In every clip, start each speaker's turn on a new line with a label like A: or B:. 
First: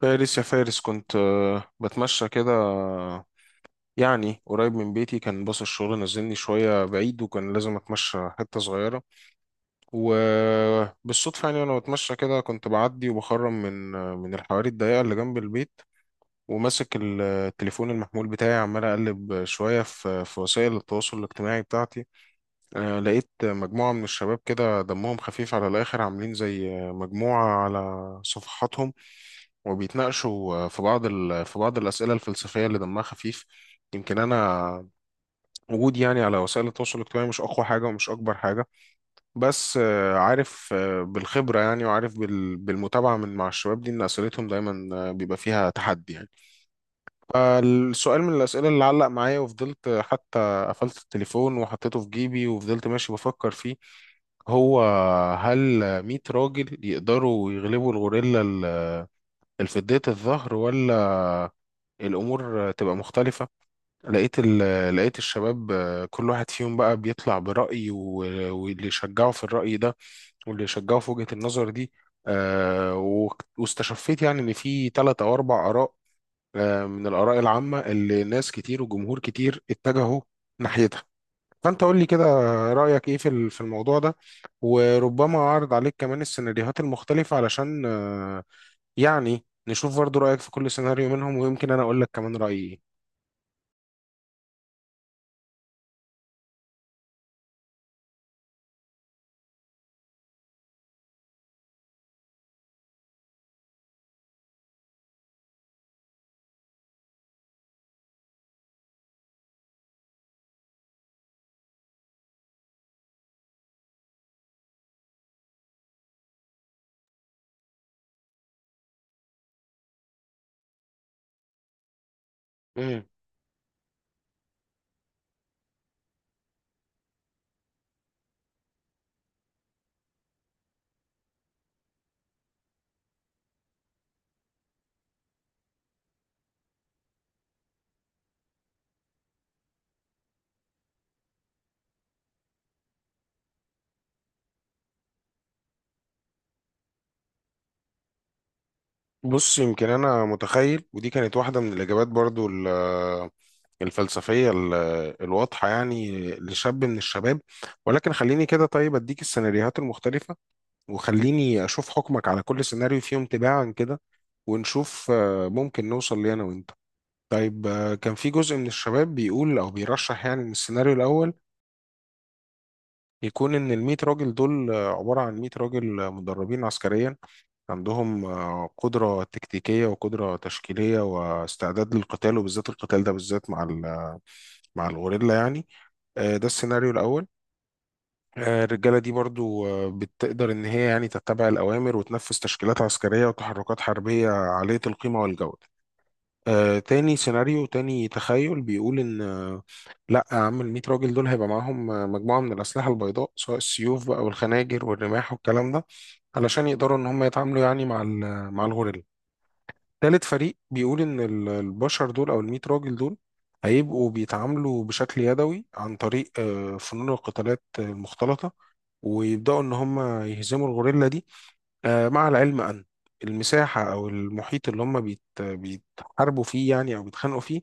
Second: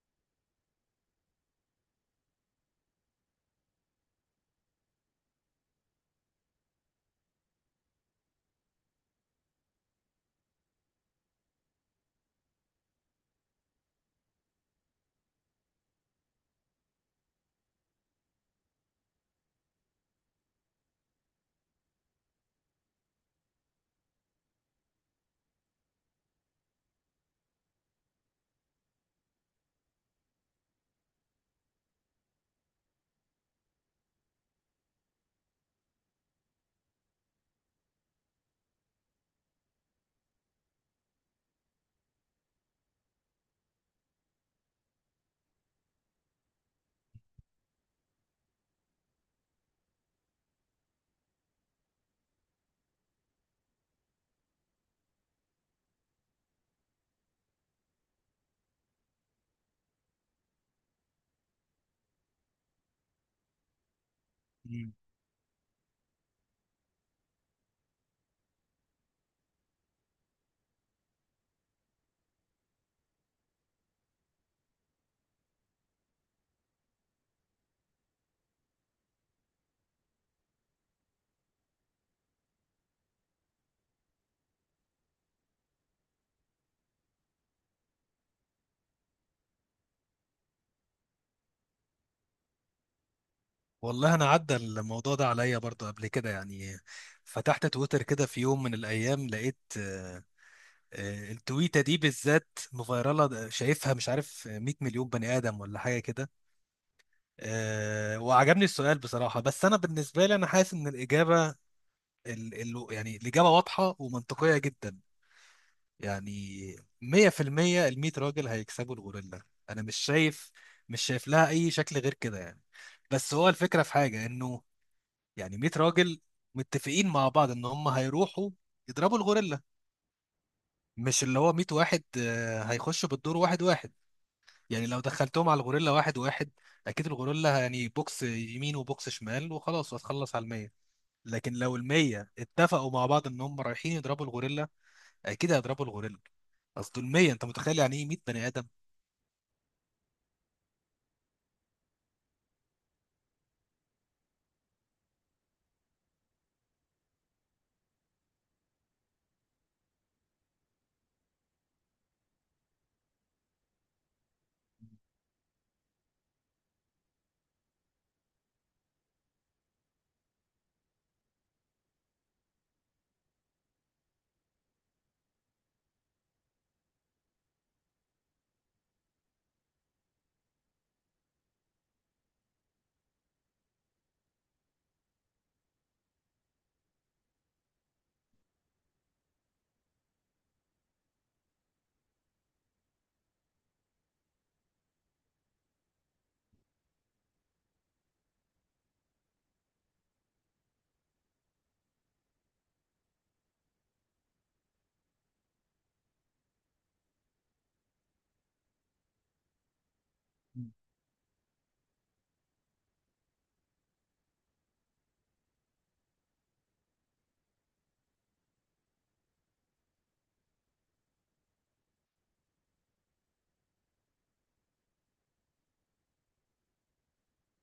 A: فارس، يا فارس كنت بتمشى كده، يعني قريب من بيتي. كان باص الشغل نزلني شوية بعيد، وكان لازم أتمشى حتة صغيرة. وبالصدفة يعني وأنا بتمشى كده كنت بعدي وبخرم من من الحواري الضيقة اللي جنب البيت، وماسك التليفون المحمول بتاعي، عمال أقلب شوية في وسائل التواصل الاجتماعي بتاعتي. لقيت مجموعة من الشباب كده دمهم خفيف على الآخر، عاملين زي مجموعة على صفحاتهم، وبيتناقشوا في بعض في بعض الأسئلة الفلسفية اللي دمها خفيف. يمكن أنا وجودي يعني على وسائل التواصل الاجتماعي مش أقوى حاجة ومش أكبر حاجة، بس عارف بالخبرة يعني، وعارف بالمتابعة من مع الشباب دي إن أسئلتهم دايما بيبقى فيها تحدي يعني. فالسؤال من الأسئلة اللي علق معايا وفضلت، حتى قفلت التليفون وحطيته في جيبي وفضلت ماشي بفكر فيه. هو، هل 100 راجل يقدروا يغلبوا الغوريلا الفدية الظهر، ولا الأمور تبقى مختلفة؟ لقيت
B: مم.
A: لقيت الشباب كل واحد فيهم بقى بيطلع برأي واللي يشجعه في الرأي ده، واللي يشجعه في وجهة النظر دي. واستشفيت يعني إن في ثلاث أو أربع آراء، من الآراء العامة اللي ناس كتير وجمهور كتير اتجهوا ناحيتها. فأنت قول لي كده، رأيك إيه في في الموضوع ده؟ وربما أعرض عليك كمان السيناريوهات المختلفة، علشان يعني نشوف برضو رأيك في كل سيناريو منهم، ويمكن أنا أقول لك كمان رأيي
B: والله انا عدى الموضوع ده عليا برضو قبل كده يعني. فتحت تويتر كده في يوم من الايام، لقيت التويته دي بالذات مفيرله شايفها، مش عارف 100 مليون بني ادم ولا حاجه كده. وعجبني السؤال بصراحه، بس انا بالنسبه لي انا حاسس ان الاجابه ال ال يعني الاجابه واضحه ومنطقيه جدا. يعني 100%، ال 100 راجل هيكسبوا الغوريلا. انا مش شايف، مش شايف لها اي شكل غير كده يعني.
A: إيه.
B: بس هو الفكره في حاجه انه يعني 100 راجل متفقين مع بعض ان هم هيروحوا يضربوا الغوريلا. مش اللي هو 100 واحد هيخشوا بالدور واحد واحد. يعني لو دخلتهم على الغوريلا واحد واحد، اكيد الغوريلا يعني بوكس يمين وبوكس شمال وخلاص، وهتخلص على المية. لكن لو المية اتفقوا مع بعض ان هم رايحين يضربوا الغوريلا، اكيد هيضربوا الغوريلا. اصل المية، انت متخيل يعني ايه 100 بني ادم؟
A: بص، يمكن انا متخيل، ودي كانت واحده من الاجابات برضو الفلسفيه الواضحه يعني لشاب من الشباب، ولكن خليني كده. طيب، اديك السيناريوهات المختلفه، وخليني اشوف حكمك على كل سيناريو فيهم تباعا كده، ونشوف ممكن نوصل ليه انا وانت. طيب، كان في جزء من الشباب بيقول او بيرشح يعني ان السيناريو الاول يكون ان ال 100 راجل دول عباره عن 100 راجل مدربين عسكريا، عندهم قدرة تكتيكية وقدرة تشكيلية واستعداد للقتال، وبالذات القتال ده بالذات مع مع الغوريلا يعني. ده السيناريو الأول. الرجالة دي برضو بتقدر إن هي يعني تتبع الأوامر، وتنفذ تشكيلات عسكرية وتحركات حربية عالية القيمة والجودة. تاني سيناريو، تاني تخيل بيقول إن لا يا عم ال 100 راجل دول هيبقى معاهم مجموعة من الأسلحة البيضاء، سواء السيوف بقى والخناجر والرماح والكلام ده، علشان يقدروا إن هم يتعاملوا يعني مع مع الغوريلا. تالت فريق بيقول إن البشر دول، أو الميت راجل دول، هيبقوا بيتعاملوا بشكل يدوي عن طريق فنون القتالات المختلطة، ويبدأوا إن هم يهزموا الغوريلا دي. مع العلم أن المساحة أو المحيط اللي هم بيتحاربوا فيه يعني، أو بيتخانقوا فيه،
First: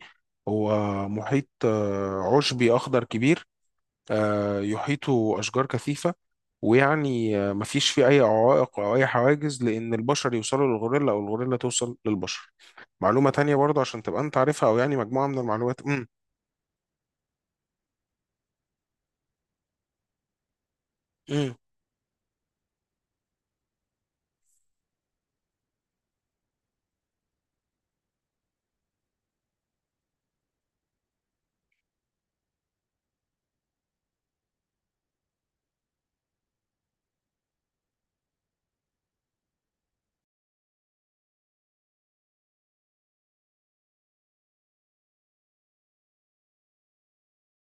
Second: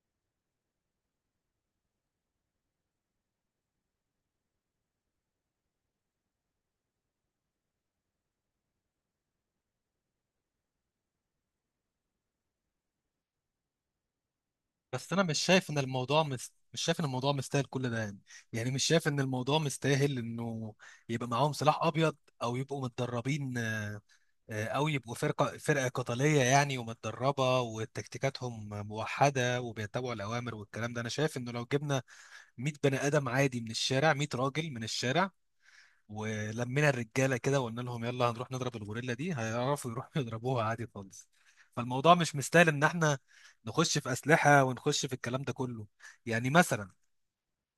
A: هو محيط عشبي أخضر كبير، يحيطه أشجار كثيفة، ويعني مفيش فيه أي عوائق أو أي حواجز، لأن البشر يوصلوا للغوريلا أو الغوريلا توصل للبشر. معلومة تانية برضه عشان تبقى أنت عارفها، أو يعني
B: بس انا
A: مجموعة من
B: مش شايف ان
A: المعلومات. مم.
B: الموضوع مش شايف ان الموضوع مستاهل كل ده يعني. يعني مش شايف ان الموضوع مستاهل انه يبقى معاهم
A: مم.
B: سلاح ابيض، او يبقوا متدربين، او يبقوا فرقه قتاليه يعني، ومتدربه وتكتيكاتهم موحده وبيتبعوا الاوامر والكلام ده. انا شايف انه لو جبنا 100 بني ادم عادي من الشارع، 100 راجل من الشارع، ولمينا الرجاله كده وقلنا لهم يلا هنروح نضرب الغوريلا دي، هيعرفوا يروحوا يضربوها عادي خالص. فالموضوع مش مستاهل ان احنا نخش في اسلحه ونخش في الكلام ده كله. يعني مثلا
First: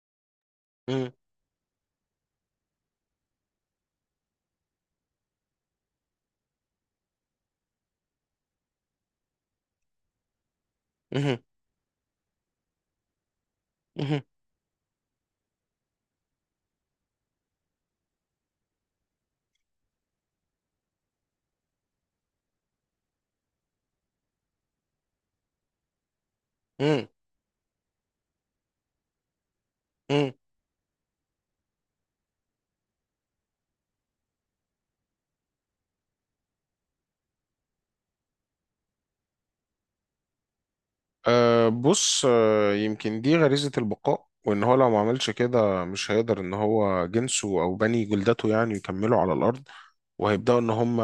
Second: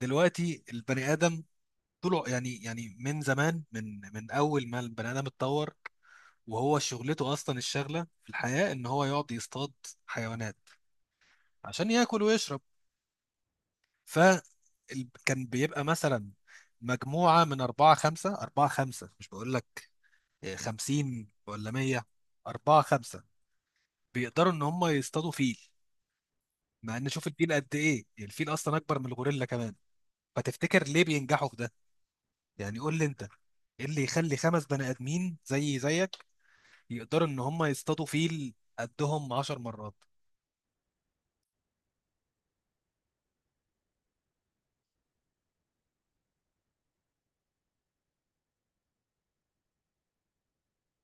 B: دلوقتي
A: مم.
B: البني ادم طلع يعني من زمان، من اول ما البني ادم اتطور وهو شغلته اصلا، الشغله في الحياه ان هو يقعد يصطاد حيوانات
A: مم.
B: عشان ياكل ويشرب. ف
A: مم.
B: كان بيبقى مثلا مجموعه من اربعه خمسه، مش بقول لك 50 ولا 100، اربعه خمسه، بيقدروا ان هم يصطادوا فيل. مع
A: مم.
B: ان شوف الفيل قد ايه، الفيل اصلا اكبر من الغوريلا كمان.
A: مم.
B: فتفتكر ليه بينجحوا في ده؟ يعني قول لي انت، ايه اللي يخلي خمس بني ادمين زي زيك يقدروا ان هم يصطادوا فيل قدهم 10 مرات؟
A: أه، بص، أه يمكن دي غريزة البقاء، وإن هو لو ما عملش كده مش هيقدر إن هو جنسه أو بني جلدته يعني يكملوا على الأرض، وهيبدأوا إن هم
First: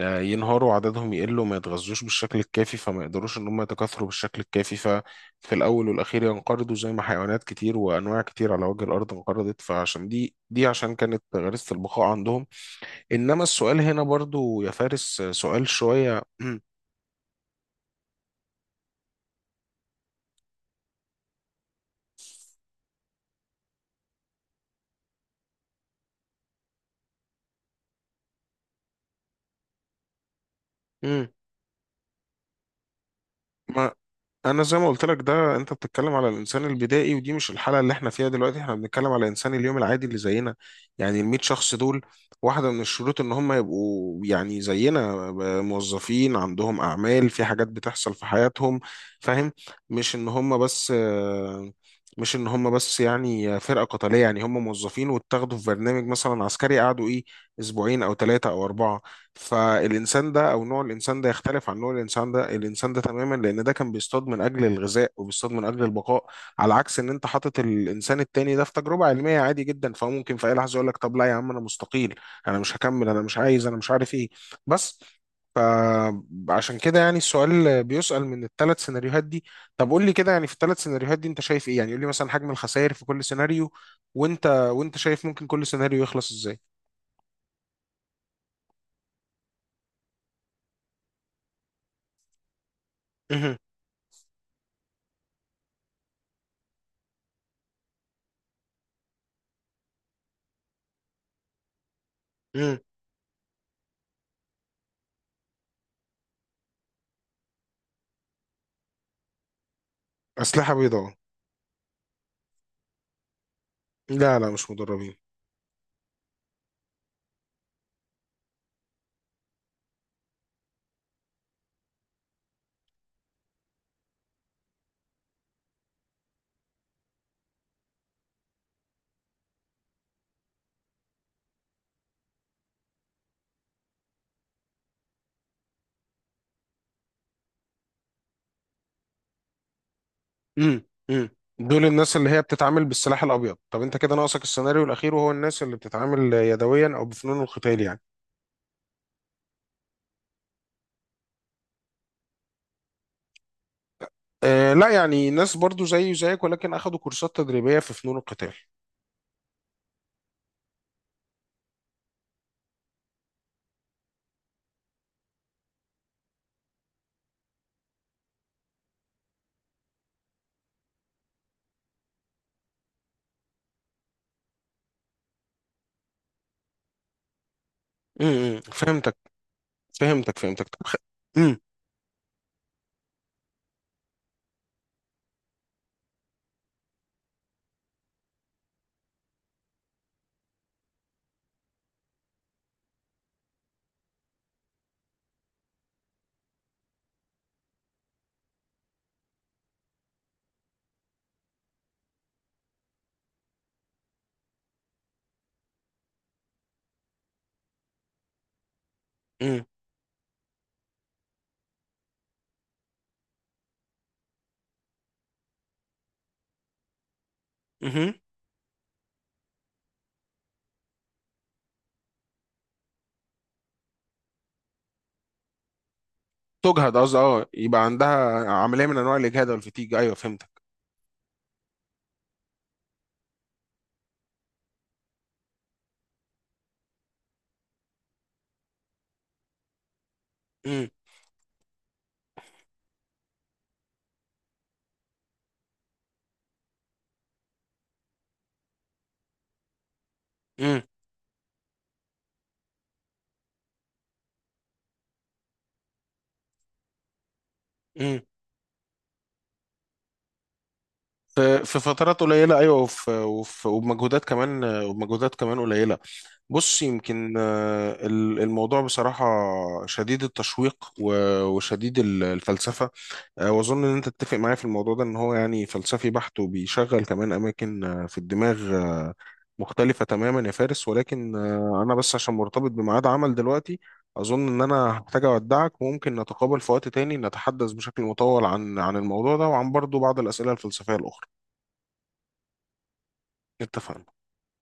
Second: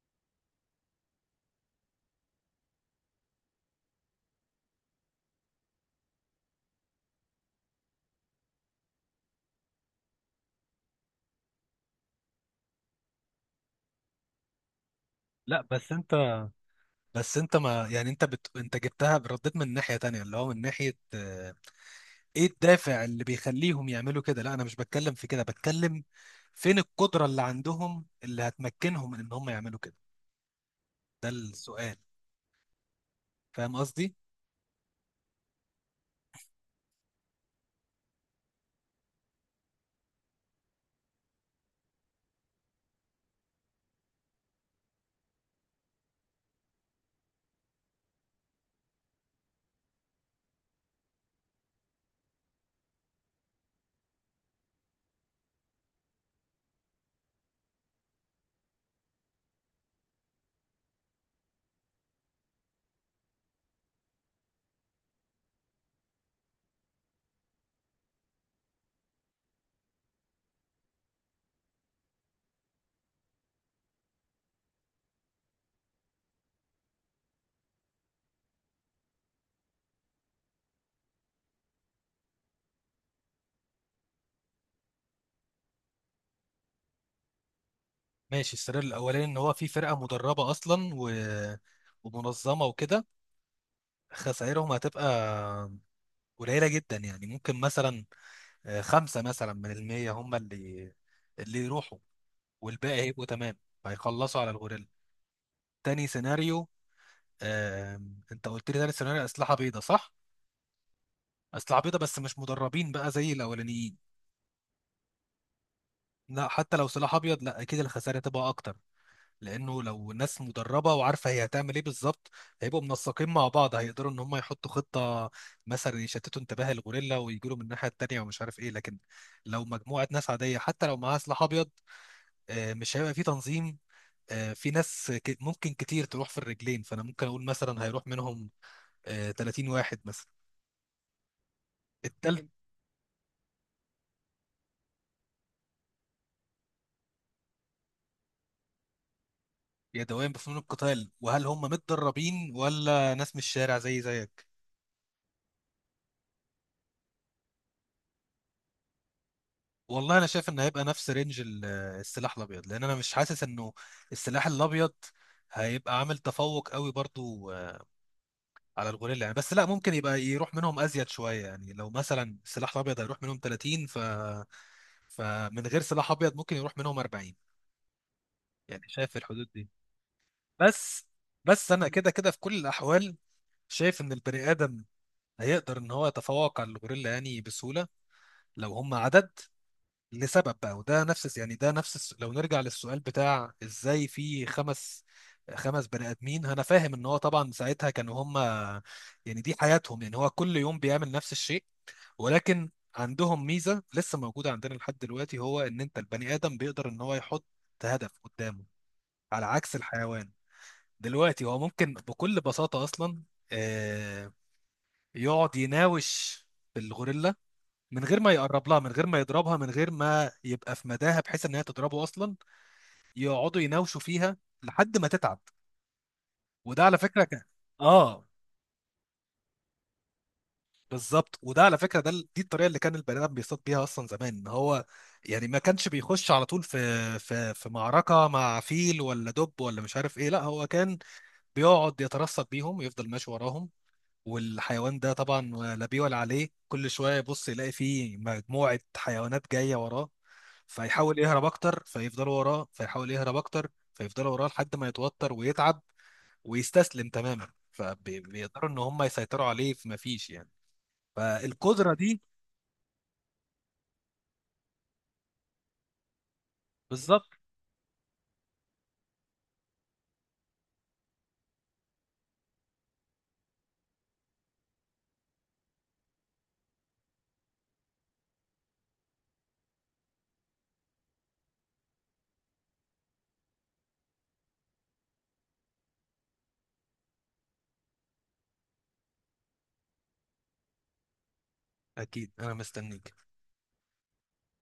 A: ينهاروا، عددهم يقل وما يتغذوش بالشكل الكافي، فما يقدروش ان هم يتكاثروا بالشكل الكافي، ففي الاول والاخير ينقرضوا زي ما حيوانات كتير وانواع كتير على وجه الارض انقرضت، فعشان دي عشان كانت غريزة البقاء عندهم. انما السؤال هنا برضو يا فارس
B: لا
A: سؤال
B: بس انت
A: شوية.
B: بس انت ما يعني انت بت... انت جبتها رديت من ناحية تانية، اللي هو من ناحية، ايه الدافع اللي بيخليهم يعملوا كده. لا انا مش بتكلم في كده، بتكلم فين القدرة اللي عندهم اللي هتمكنهم من ان هم يعملوا كده. ده السؤال. فاهم
A: ما
B: قصدي؟
A: انا زي ما قلت لك، ده انت بتتكلم على الانسان البدائي، ودي مش الحاله اللي احنا فيها دلوقتي. احنا بنتكلم على انسان اليوم العادي اللي زينا، يعني ال 100 شخص دول. واحده من الشروط ان هم يبقوا يعني زينا، موظفين عندهم اعمال، في حاجات بتحصل في حياتهم، فاهم؟ مش ان هم بس مش ان هم بس يعني فرقه قتاليه، يعني هم موظفين واتاخدوا في برنامج مثلا عسكري، قعدوا ايه، اسبوعين او ثلاثه او اربعه. فالإنسان ده أو نوع الإنسان ده يختلف عن نوع الإنسان ده الإنسان ده تماما، لأن ده كان بيصطاد من أجل الغذاء وبيصطاد من أجل البقاء، على عكس إن أنت حاطط الإنسان التاني ده في تجربة علمية عادي جدا، فهو ممكن في أي لحظة يقول لك طب لا يا عم أنا مستقيل، أنا مش هكمل، أنا مش عايز، أنا مش عارف إيه، بس. فعشان كده يعني السؤال بيسأل من الثلاث سيناريوهات دي. طب قول لي كده، يعني في الثلاث سيناريوهات دي أنت شايف إيه؟ يعني قول لي مثلا حجم الخسائر في كل سيناريو، وأنت، وأنت شايف ممكن كل سيناريو يخلص إزاي.
B: ماشي. السؤال الاولاني ان هو في فرقة مدربة اصلا ومنظمة وكده،
A: مهم.
B: خسائرهم هتبقى قليلة جدا. يعني ممكن مثلا خمسة مثلا من المية هم اللي يروحوا،
A: مهم.
B: والباقي هيبقوا تمام، هيخلصوا على الغوريلا. تاني سيناريو. انت قلت لي تاني سيناريو اسلحه بيضاء، صح؟
A: أسلحة بيضاء.
B: اسلحه بيضاء بس مش مدربين بقى زي الاولانيين.
A: لا، لا مش مدربين.
B: لا، حتى لو سلاح ابيض، لا اكيد الخسائر هتبقى اكتر. لانه لو ناس مدربه وعارفه هي هتعمل ايه بالظبط، هيبقوا منسقين مع بعض، هيقدروا ان هم يحطوا خطه مثلا يشتتوا انتباه الغوريلا ويجوا له من الناحيه التانيه ومش عارف ايه. لكن لو مجموعه ناس عاديه حتى لو معاها سلاح ابيض، مش هيبقى في تنظيم، في ناس ممكن كتير تروح في الرجلين. فانا ممكن اقول مثلا هيروح منهم 30 واحد مثلا.
A: امم امم دول الناس اللي هي
B: التلج
A: بتتعامل بالسلاح الابيض. طب انت كده ناقصك السيناريو الاخير، وهو الناس اللي بتتعامل يدويا او بفنون القتال يعني.
B: يدويا بفنون القتال، وهل هم متدربين ولا ناس من الشارع زي زيك؟
A: آه لا، يعني ناس برضو زيي وزيك، ولكن اخذوا كورسات تدريبية في فنون القتال.
B: والله انا شايف ان هيبقى نفس رينج السلاح الابيض. لان انا مش حاسس انه السلاح الابيض هيبقى عامل تفوق قوي برضو على الغوريلا يعني. بس لا ممكن يبقى يروح منهم ازيد شويه. يعني لو مثلا السلاح الابيض هيروح منهم 30، فمن غير سلاح ابيض ممكن يروح منهم 40. يعني
A: فهمتك.
B: شايف الحدود دي.
A: فهمتك، فهمتك. طب
B: بس
A: امم
B: بس انا كده كده في كل الاحوال شايف ان البني ادم هيقدر ان هو يتفوق على الغوريلا يعني بسهوله لو هم عدد. لسبب بقى، وده نفس لو نرجع للسؤال بتاع ازاي في خمس بني ادمين، انا فاهم ان هو طبعا ساعتها كانوا هم، يعني دي حياتهم، يعني هو كل يوم بيعمل نفس الشيء. ولكن عندهم ميزة لسه موجودة عندنا لحد دلوقتي، هو ان انت البني ادم بيقدر ان هو يحط هدف قدامه، على
A: امم
B: عكس الحيوان. دلوقتي هو ممكن بكل بساطة اصلا آه، يقعد يناوش الغوريلا من
A: امم
B: غير ما يقرب لها، من غير ما يضربها، من غير ما يبقى في مداها بحيث ان هي تضربه اصلا. يقعدوا يناوشوا فيها لحد ما تتعب. وده
A: تجهد،
B: على
A: قصدي
B: فكره كان،
A: اه، يبقى عندها
B: اه
A: عملية من انواع الاجهاد والفتيج، ايوه فهمتك.
B: بالظبط. وده على فكره، ده دي الطريقه اللي كان البني ادم بيصطاد بيها اصلا زمان. ان هو يعني ما كانش بيخش على طول في معركه مع فيل ولا دب ولا مش عارف ايه. لا هو
A: امم
B: كان بيقعد يترصد بيهم، يفضل ماشي وراهم. والحيوان ده طبعا لا بيه ولا عليه، كل شويه يبص يلاقي فيه مجموعه حيوانات جايه وراه، فيحاول يهرب اكتر فيفضلوا وراه، فيحاول يهرب اكتر فيفضلوا وراه، لحد ما يتوتر ويتعب ويستسلم تماما،
A: امم
B: فبيقدروا ان هم يسيطروا عليه. فما فيش يعني.
A: في
B: فالقدرة
A: فترات
B: دي
A: قليلة، أيوة، وفي وفي وبمجهودات كمان وبمجهودات كمان قليلة. بص،
B: بالظبط.
A: يمكن الموضوع بصراحة شديد التشويق وشديد الفلسفة. وأظن إن أنت تتفق معايا في الموضوع ده، إن هو يعني فلسفي بحت، وبيشغل كمان أماكن في الدماغ مختلفة تماما يا فارس. ولكن أنا بس عشان مرتبط بميعاد عمل دلوقتي، أظن إن أنا هحتاج أودعك، وممكن نتقابل في وقت تاني نتحدث بشكل مطول عن الموضوع ده، وعن برضو بعض الأسئلة الفلسفية الأخرى.
B: اكيد انا مستنيك.
A: اتفقنا.